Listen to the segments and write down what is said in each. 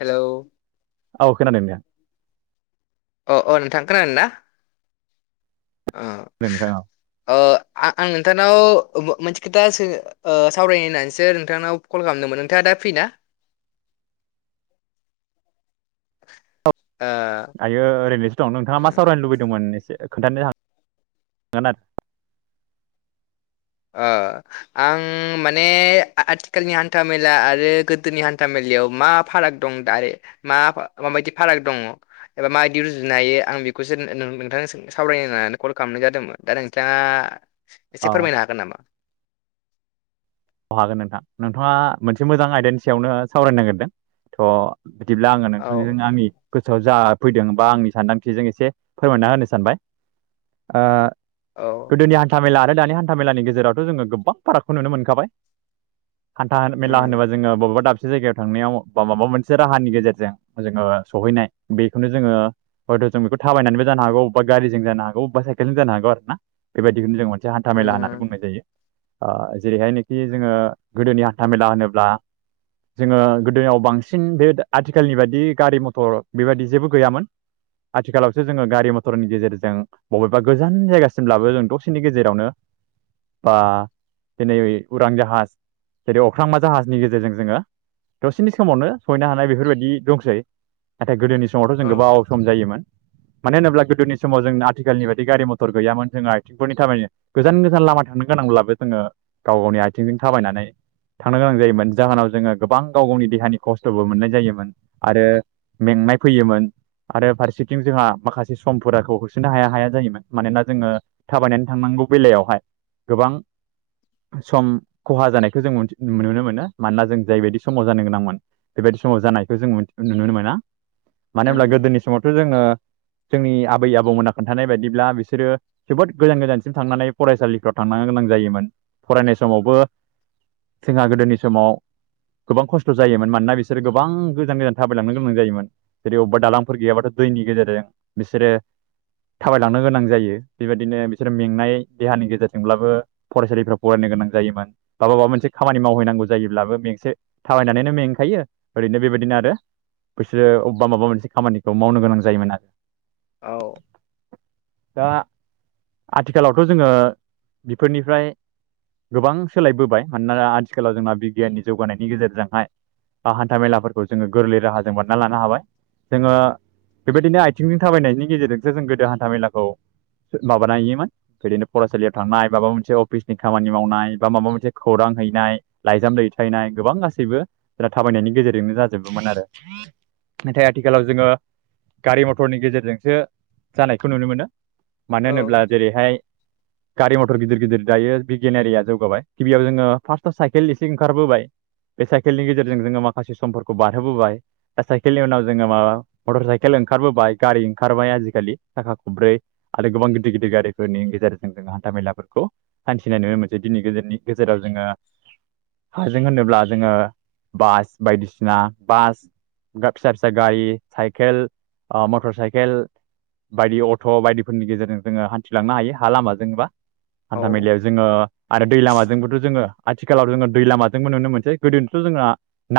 Hello औ खोनादों अ अ नोंथां खोनादों ना ओ खोनादों नोंथां औ ओ आ आं नोंथांनाव मोनसे खोथासो ओ सावराय होननानैसो नोंथांनाव कल खालामदोंमोन नोंथाङा दा फ्रिना ओ आयो ओरैनोसो दं नोंथाङा मा सावरायनो लुबैदोंमोन एसे खोन्थानो [inaudible] ओ आं माने आथिखालनि हान्था मेला आरो गोदोनि हान्था मे लायाव मा फाराग दं दारे मा माबायदि फाराग दङ एबा मायिदि रुजुनो हायो आं बेखौसो [unintelligible] नोंथां सावरायनोना कल खालामनाय जादोंमोन दा नोंथाङा एसे फोरमायनो अ हागोन नामा अ हागोन नोंथां नोंथाङा मोनसे मोजां आयदानि सायावनो सावरायनो नागिरदों थ' बिदिब्ला आङो औ नोंथांजों आंनि गोसोआव जा फैदोंबा आंनि सानदांथिजों इसे फोरमायना होनो सानबाय ओ औ गोदोनि हान्था मेला आरो दानि हान्थ मेलानि गेजेरावथो जोङो गोबां फारागखो नुनो मोनखाबाय हान्था होन मेला होनोबा उम जोङो बबेबा दाब से जायगायाव थांनायाव बा माबा मोनसे राहानि गेजेरजों जोङो सहैनाय बेखौनो जोङो हयथ' जों बेखौ थाबायनानैबो जानो हागौ अबा गारिजों जानो हागौ बा साइकेलजों जनो हागौ आरोना बेबायदिखौनो जों [unintelligible] जों हान्था मेला होननानै बुंनाय उम जायो ओ जेरैहाय नै ए जोङो गोदोनि हान्था मेला होनोब्ला जोङो गोदोआव बांसिन बे आथिखालनि बादि गारि मथर बेबादि जेबो गैयामोन आथिखालावसो जोङो गारि मथरनि गेजेरजों बबेबा गोजान जायगासिमब्लाबो जों दसेनि गेजेरावनो बा दिनै उरां जाहाज जेरै अख्रांमा जाहाजनि गेजेरजों जोङो दसेनि समावनो सहैनो हानाय बेफोरबायदि दंसै नाथाय गोदोनि समावथ' जों औ गोबाव सम जायोमोन मानो होनोब्ला गोदोनि समाव जोंना आथिखालनि बायदि गारि मथर गैयामोन जोङा आथिंफोरनि थाबायनो गोजान गोजान लामा थांथनो गोनांब्लाबो जोङो गाव गावनि आथिंजों थाबायनानै थांनो गोनां जायोमोन जाहोनाव जोङो गोबां गाव गावनि देहानि खस्थ'बो मोननाय जायोमोन आरो मेंनाय फैयोमोन आरो फारसेथिं जोंहा माखासे समफोराखौ होसोनो हाया हाया जायोमोन। मानोना जोङो थाबायनानै थांनां गौ बेलायावहाय गोबां सम खहा जानायखो जों मोनथि नुनो मोनो। मानोना जों जायबायदि समाव जानो गोनांमोन बेबादि समाव जानायखो जों नुनो मोना। मानो होनब्ला उम गोदोनि समावथ' जोङो जोंनि आबै आबौमोना खोन्थानाय बायदिब्ला बिसोरो जोबोद गोजान गोजानसिम थांनानै फरायसालिफ्राव था थांनो गोनां जायोमोन फरायनाय समावबो जोंहा गोदोनि समाव गोबां खस्थ' जायोमोन मानोना बिसोरो गोबां गोजान गोजान थाबायलांनो गोनां जायोमोन। जेरै अबेबा दालांफोर गैयाबाथ' दैनि गेजेरजों बिसोरो थाबायलांनो गोनां जायो। बेबायदिनो बिसोरो मेंनाय देहानि गेजेरजोंब्लाबो फरायसालिफ्राव फरायनो गोनां जायोमोन बा माबा मोनसे खामानि मावहैनांगौ जायोब्लाबो मेंसे थाबायनानैनो मेंखायो ओरैनो बेबायदिनो आरो बिसोरो अबेबा माबा मोनसे खामानिखौ मावनो गोनां जायोमोन आरो। औ। दा आथिखालावथ' जोङो बेफोरनिफ्राय गोबां सोलायबोबाय। मानोना आथिखालाव जोंना बिगियाननि जौगानायनि गेजेरजोंहाय ओ हान्था मेलाफोरखौ जोङो गोरलै राहाजों बानायना लानो हाबाय। जोङो बेबायदिनो आथिंजों थाबायनायनि गेजेरजोंसो जों गोदो हान्था मेलाखौ सो माबाना हैयोमोन बिदिनो फरायसालियाव थांनाय माबा मोनसे अफिसनि खामानि मावनाय बा माबा मोनसे खौरां हैनाय लाइजाम दैथायनाय गोबां गासैबो जोंहा थाबायनायनि गेजेरजोंनो जाजोबोमोन आरो नाथाय आथिखालाव जोङो गारि मटरनि गेजेरजोंसो जानायखौ नुनो मोनो। औ मानो होनोब्ला जेरैहाय गारि मथर गिदिर गिदिर दायो बिगियानारिया जौगाबाय गिबियाव जोङो फार्स्टआव साइकेल एसे ओंखारबोबाय बे साइकेलनि गेजेरजों जोङो माखासे समफोरखौ बारहोबोबाय दा साइकेलनि उनाव जोङो माबा मटर साइकेल ओंखारबोबाय गारि ओंखारबाय, आजिखालि साखा खब्रै आरो गोबां गिदिर गिदिर गारिफोरनि गेजेरजों जोंहा हान्था मेलाफोरखौ हान्थिनाय नुनो मोनसै दिनै गोजोननि गेजेराव जोङो हाजों होनोब्ला जोङो बास बायदिसिना बास बा फिसा फिसा गारि, साइकेल, ओ मटर साइकेल बायदि अट' बायदिफोरनि गेजेरजों जोङो हान्थिलांनो हायो हा लामाजोंबा औ हान्था मेलायाव ओ आरो दै लामाजोंबोथ' जोङो आथिखालाव जोङो दै लामाजोंबो नुनो मोनसै गोदोनिथ' जोंहा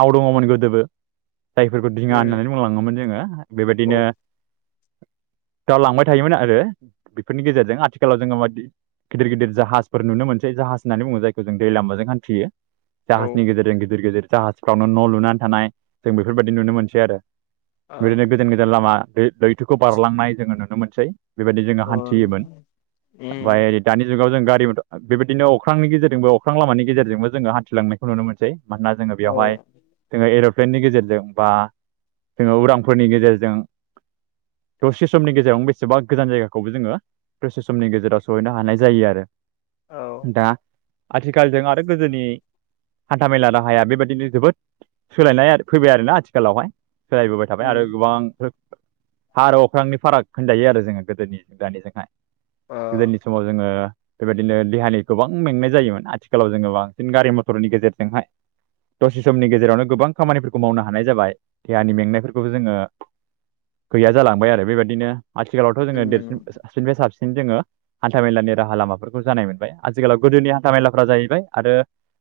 नाव दङ' मोन गोदोबो [unintelligible] जायफोरखौ दिङा उम होननानै बुंलाङोमोन जोङो। औ बेबायदिनो [unintelligible] दावलांबाय थायोमोन आरो बेफोरनि गेजेरजों आथिखालाव जोङो मादि गिदिर गिदिर जाहाज फोर नुनो मोनसै जाहाज होननानै बुङो जायखौ जों दै लामाजों हान्थियो। जाहाजनि औ गेजेरजों गिदिर गिदिर जाहाजफ्रावनो न' लुनानै थानाय जों बेफोरबायदि नुनो मोनसै आरो आ बिदिनो गोजान गोजान लामा लै-लैथोखौ बारलांनाय जोङो नुनो मोनसै। बेबायदि जोङो अ हान्थियोमोन ओमफ्राय उम ओरै दानि जुगाव जों गारि मथर बेबायदिनो अख्रांनि गेजेरजोंबो अख्रां लामानि गेजेरजोंबो जोङो हान्थिलांनायखौ नुनो मोनसै। मानोना जोङो औ बेवहाय जोङो एर' प्लेननि गेजेरजों बा जोङो उरांफोरनि गेजेरजों दसे समनि गेजेरावनो बेसेबा गोजान जायगाखौबो जोङो दसे समनि गेजेराव सहैनो हानाय जायो आरो। औ दा आथिखालजों आरो गोदोनि हान्था मेला राहाया बेबायदिनो जोबोद सोलायनाय फैबाय आरोना आथिखालावहाय। सोलायबोबाय थाबाय आरो उम गोबां हा आरो अख्रांनि फाराग होनजायो आरो जोङो गोदोनिजों दानिजोंहाय। आ गोदोनि समाव जोङो बेबायदिनो देहानि गोबां मेंनाय जायोमोन आथिखालाव जोङो बांसिन गारि मथरनि गेजेरजोंहाय दसे समनि गेजेरावनो गोबां खामानिफोरखौ मावनो हानाय जाबाय, देहानि मेंनायफोरखौबो जोङो गैया जालांबाय आरो बेबायदिनो आथिखालावथ' जोङो देरसिन उम साबसिननिफ्राय साबसिन जोङो हान्था मेलानि राहा लामाफोर खौ जानाय मोनबाय आथिखालाव गोदोनि हान्था मेलाफ्रा जाहैबाय आरो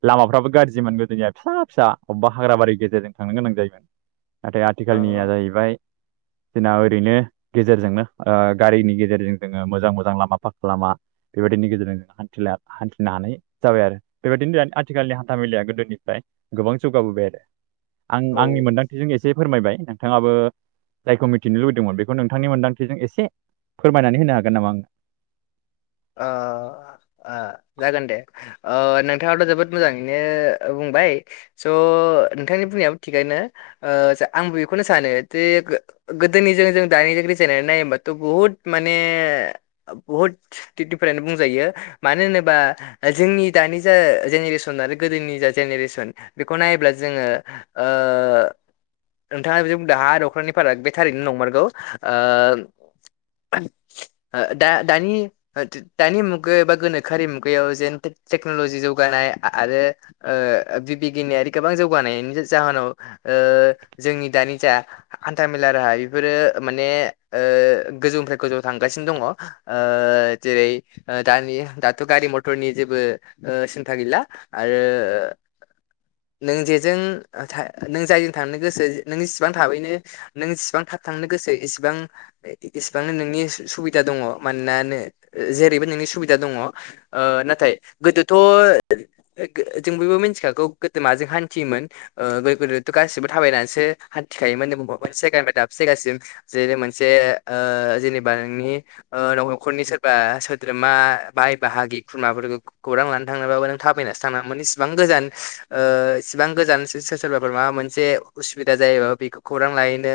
लामाफ्राबो गाज्रि मोनबोदोनिया फिसा फिसा अबेबा हाग्र बारि गेजेरजों थांनो गोनां जायोमोन नाथाय आ आथिखालनिया जाहैबाय [inaudible] जोंना ओरैनो गेजेरजोंनो ओ गारिनि गेजेरजों जोङो मोजां मोजां लामाफाखा लामा बेबायदिनो गिदिर हान्थिनो हानाय जाबाय आरो बेबायदिनो आथिखालनि हान्था मेलाया गोदोनिफ्राय गोबां जौ जौगाबोबाय आरो आं आंनि औ मोनदांथिजों एसे फोरमायबाय नोंथाङाबो जायखौ मिथिनो लुबैदोंमोन बेखौ नोंथांनि मोन्दांथिजों एसे फोरमायनानै होनो हागोन नामा आङो। अ जागोन दे। नोंथाङाथ' जोबोद मोजाङैनो बुंबाय स' नोंथांनि बुंनायाबो थिगैनो। आं बेखौनो सानो जे गोदोनिजों जों दानि जों रिजायनानै नायोबाथ' बुहुद माने बहुत। डिफारेन बुंजायो मानो होनोबा जोंनि दानि जा जेनेरेसन आरो गोदोनि जा जेनेरेस बिखौ नायोब्ला जोङो ओं नोंथाङा बिदि बुंदों हा अख्रांनि फाराग बे थारैनो नंमारगौ। दा दानि दानि मुगायाव एबा गोनोखोआरि मुगायाव जेन टेक्न'लजि जौगानाय आरो बिगियानआरि गोबां जौगानायनि जाहोनाव जोंनि दानि जा हान्था मेला राहा बेफोरो माने गोजौनिफ्राय गोजौआव थांगासिनो दङ। जेरै दानि दाथ' गारि मथरनि जेबो सिन्था गैला आरो। [inaudible] नों जेजों नों जायजों थांनो गोसो नों जेसिबां थाबैनो नों जेसेबां थाब थांनो गोसो इसेबां इसेबांनो नोंनि सुबिदा दङ मानोना जेरैबो नोंनि सुबिदा दङ नाथाय गोदोथ' जोंबो मिथिखागौ गोदो माजों हान्थियोमोन गोदो गोदोथ' गासिबो थाबायनानैसो हान्थि खायोमोन। दाबसे जायगानिफ्राय दाबसे जायगासिम जेरै मोनसे जेनेबा नोंनि न' न'खरनि सोर सोद्रोमा बाय बाहागि खुरमाफोरखौ खौरां लानो थांनोबाबो नों थाबायनासो थांनागौमोन इसेबां इसेबां गोजान सोरबाफोर माबा मोनसे उसुबिदा जायो बेखौ खौरां लाहैनो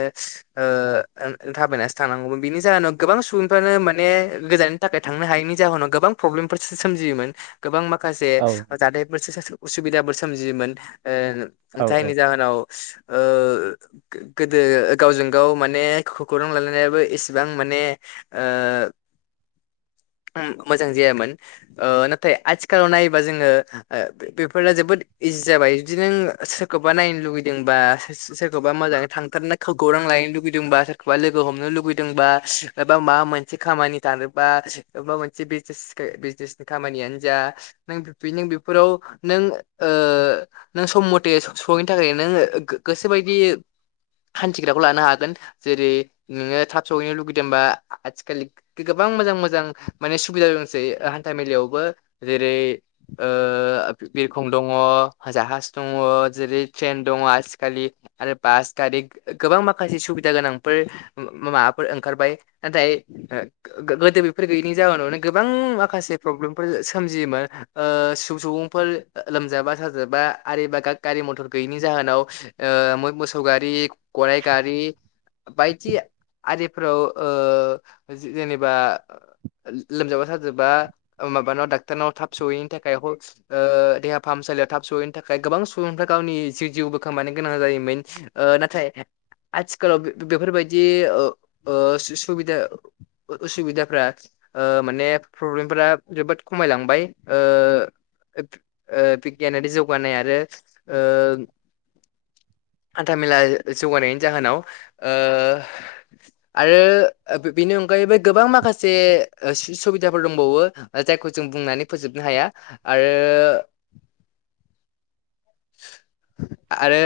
थाबायनासो थांनांगौमोन बेनि जाहोनाव गोबां सुबुंफ्रानो माने गोजान थाखाय थांनो हायैनि जाहोनाव गोबां प्रब्लेमफोरसो सोमजियोमोन गोबां माखासे औ जाथायफोरसो अबिदाबो सोमजियोमोन औ जायनि औ जाहोनाव गोदो गावजों गाव माने खौरां लालायनायाबो एसेबां माने [inaudible] मोजां जायामोन नाथाय आथिखालाव नायोबा जोङो बेफोर जोबोद इजि जाबाय जुदि नों सोरखौबा नायनो लुुबैदोंबा सोरखौबा मोजाङै थांथारना खौरां लाहैयनो लुगैयदोंबा सोरखौबा लोगो हमनो लुगैयदोंबा एबा माबा मोनसे खामानि [inaudible] नों नों सम मथे सहैनो थाखाय नों गोसो बायदि हान्थिग्राखौ लानो हागोन जेरै नोङो थाब सहैनो लुगैदोंबा आथिखाल गोबां मोजां मोजां माने सुबिदा दंसै हान्था मेलायावबो जेरै बिरखं दङ, जाहाज दङ, जेरै ट्रेन दङ आजि खालि आरो बास गारि। गोबां माखासे सुबिदा गोनांफोर माबाफोर ओंखारबाय नाथाय गोदो बेफोर गैयैनि जाहोनावनो गोबां माखासे प्रब्लेमफोर सोमजियोमोन सुबुंफोर लोमजाबा साजाबा आरोबा गारि मथर गैयिनि जाहोनाव मोसौ गारि गारि गराइ गारि बायदि आरिफोराव जेनेबा। लोमजाबा साजाबा माबानाव डाक्टरनाव थाब सहैयिनि थाखाय देहा फाहामसालि सालियाव थाब सहैनि थाखाय गोबां सुबुंफ्रा गावनि जिउ जिउबो खोमानो गोनां जायोमोन नाथाय आथिखालाव बे बेफोर बादि ओ ओ सु सुबिदा उसुबिदाफ्रा ओ माने प्रब्लेम फोरा जोबोद खमाय लांबाय ओ ओब ओ बिगियानारि जौगानाय आरो ओ हान्था मेला जौगानायनि जाहोनाव ओ आरो ओब बेनि अनगायैबो गोबां माखासे ओ सुबिदाफोर दंबावो जायखौ जों बुंनानै फोजोबनो हाया। आरो आरो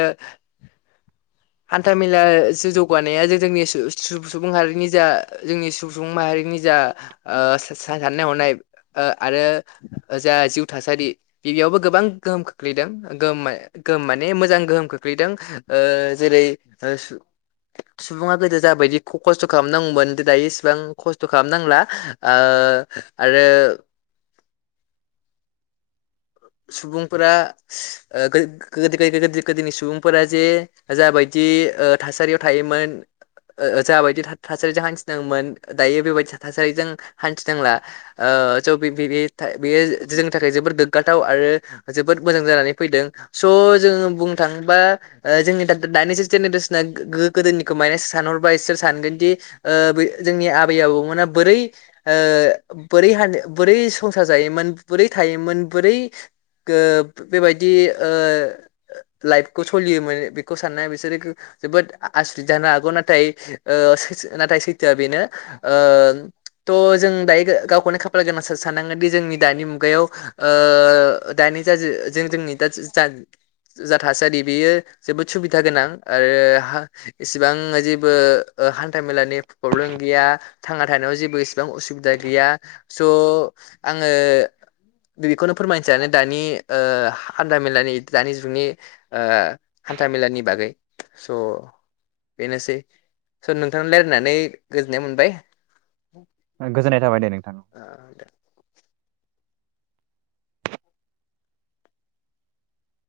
हान्था मेला जो जौगानाया जो जोंनि स सु सुबुं हारिनि जा जोंनि सु सुबुं माहारि जोंनि जा ओ स स सा साननाय हनाय ओ आरो ओ जा जिउ थासारि गिबियावबो गोबां गोहोम खोख्लैदों गोह गोहोम माने मोजां गोहोम खोख्लैदों ओ जेरै ओ सु सुबुङा गोदो जाबायदि ख खस्थ' खालामनांगौ मोन दायो इसेबां खस्थ' खालामनांला ओ ओ आरो सुबुं फोरा गो [unintelligible] गोदोनि सुबुंफोरा जे जा जाबायदि दि ओ थासारियाव थायोमोन ओ ओ जाबायदि था थासारिजों हान्थि दोंमोन दायो बेबायदि था ता थासारिजों हान्थिदोंला। ओ ओ स बे बे बे बे बेयो जोंनि थाखाय जोबोद गोग्गा थाव आरो जोबोद मोजां जानानै फैदों स' जोङो बुंनो थाङोबा ओ जोंनि दा दाद दा स [unintelligible] जेनेरेसना गो गो गोदोनिखौ माने सानहरबा इसोर सानगोनदि ओ आबे जोंनि आबै आबौ मोना बोरै ओ बोरै हान बोरै संसार जायोमोन बोरै थायोमोन बोरै गो बेबायदि ओ लाइफखौ सलियोमोन बेखौ साननाया बिसोरो जोबोद आसरिद जानो हागौ नाथाय ओ सोसो नाथाय सैथोआ बेनो। थ' जों दायो गा गावखौनो खाफाल गोनां साननांगोन दि जोंनि दानि मुगायाव आ दानि जा जि जों जोंनि दाज जा जा थासारि बेयो जोबोद सुबिदा गोनां आरो हा इसेबां जेबो हान्था मेलानि प्रब्लेम गैया थांना थानायाव जेबो इसेबां उसुबिदा गैया स' आङो बे बेखौनो फोरमायनो सानो दानि ओ हा हान्थामेलानि दानि जुगनि हान्था मे मेलानि बागै स' बेनोसै स नोंथां लायरायनानै गोजोननाय मोनबाय। गोजोननाय थाबाय दे नोंथां। ओ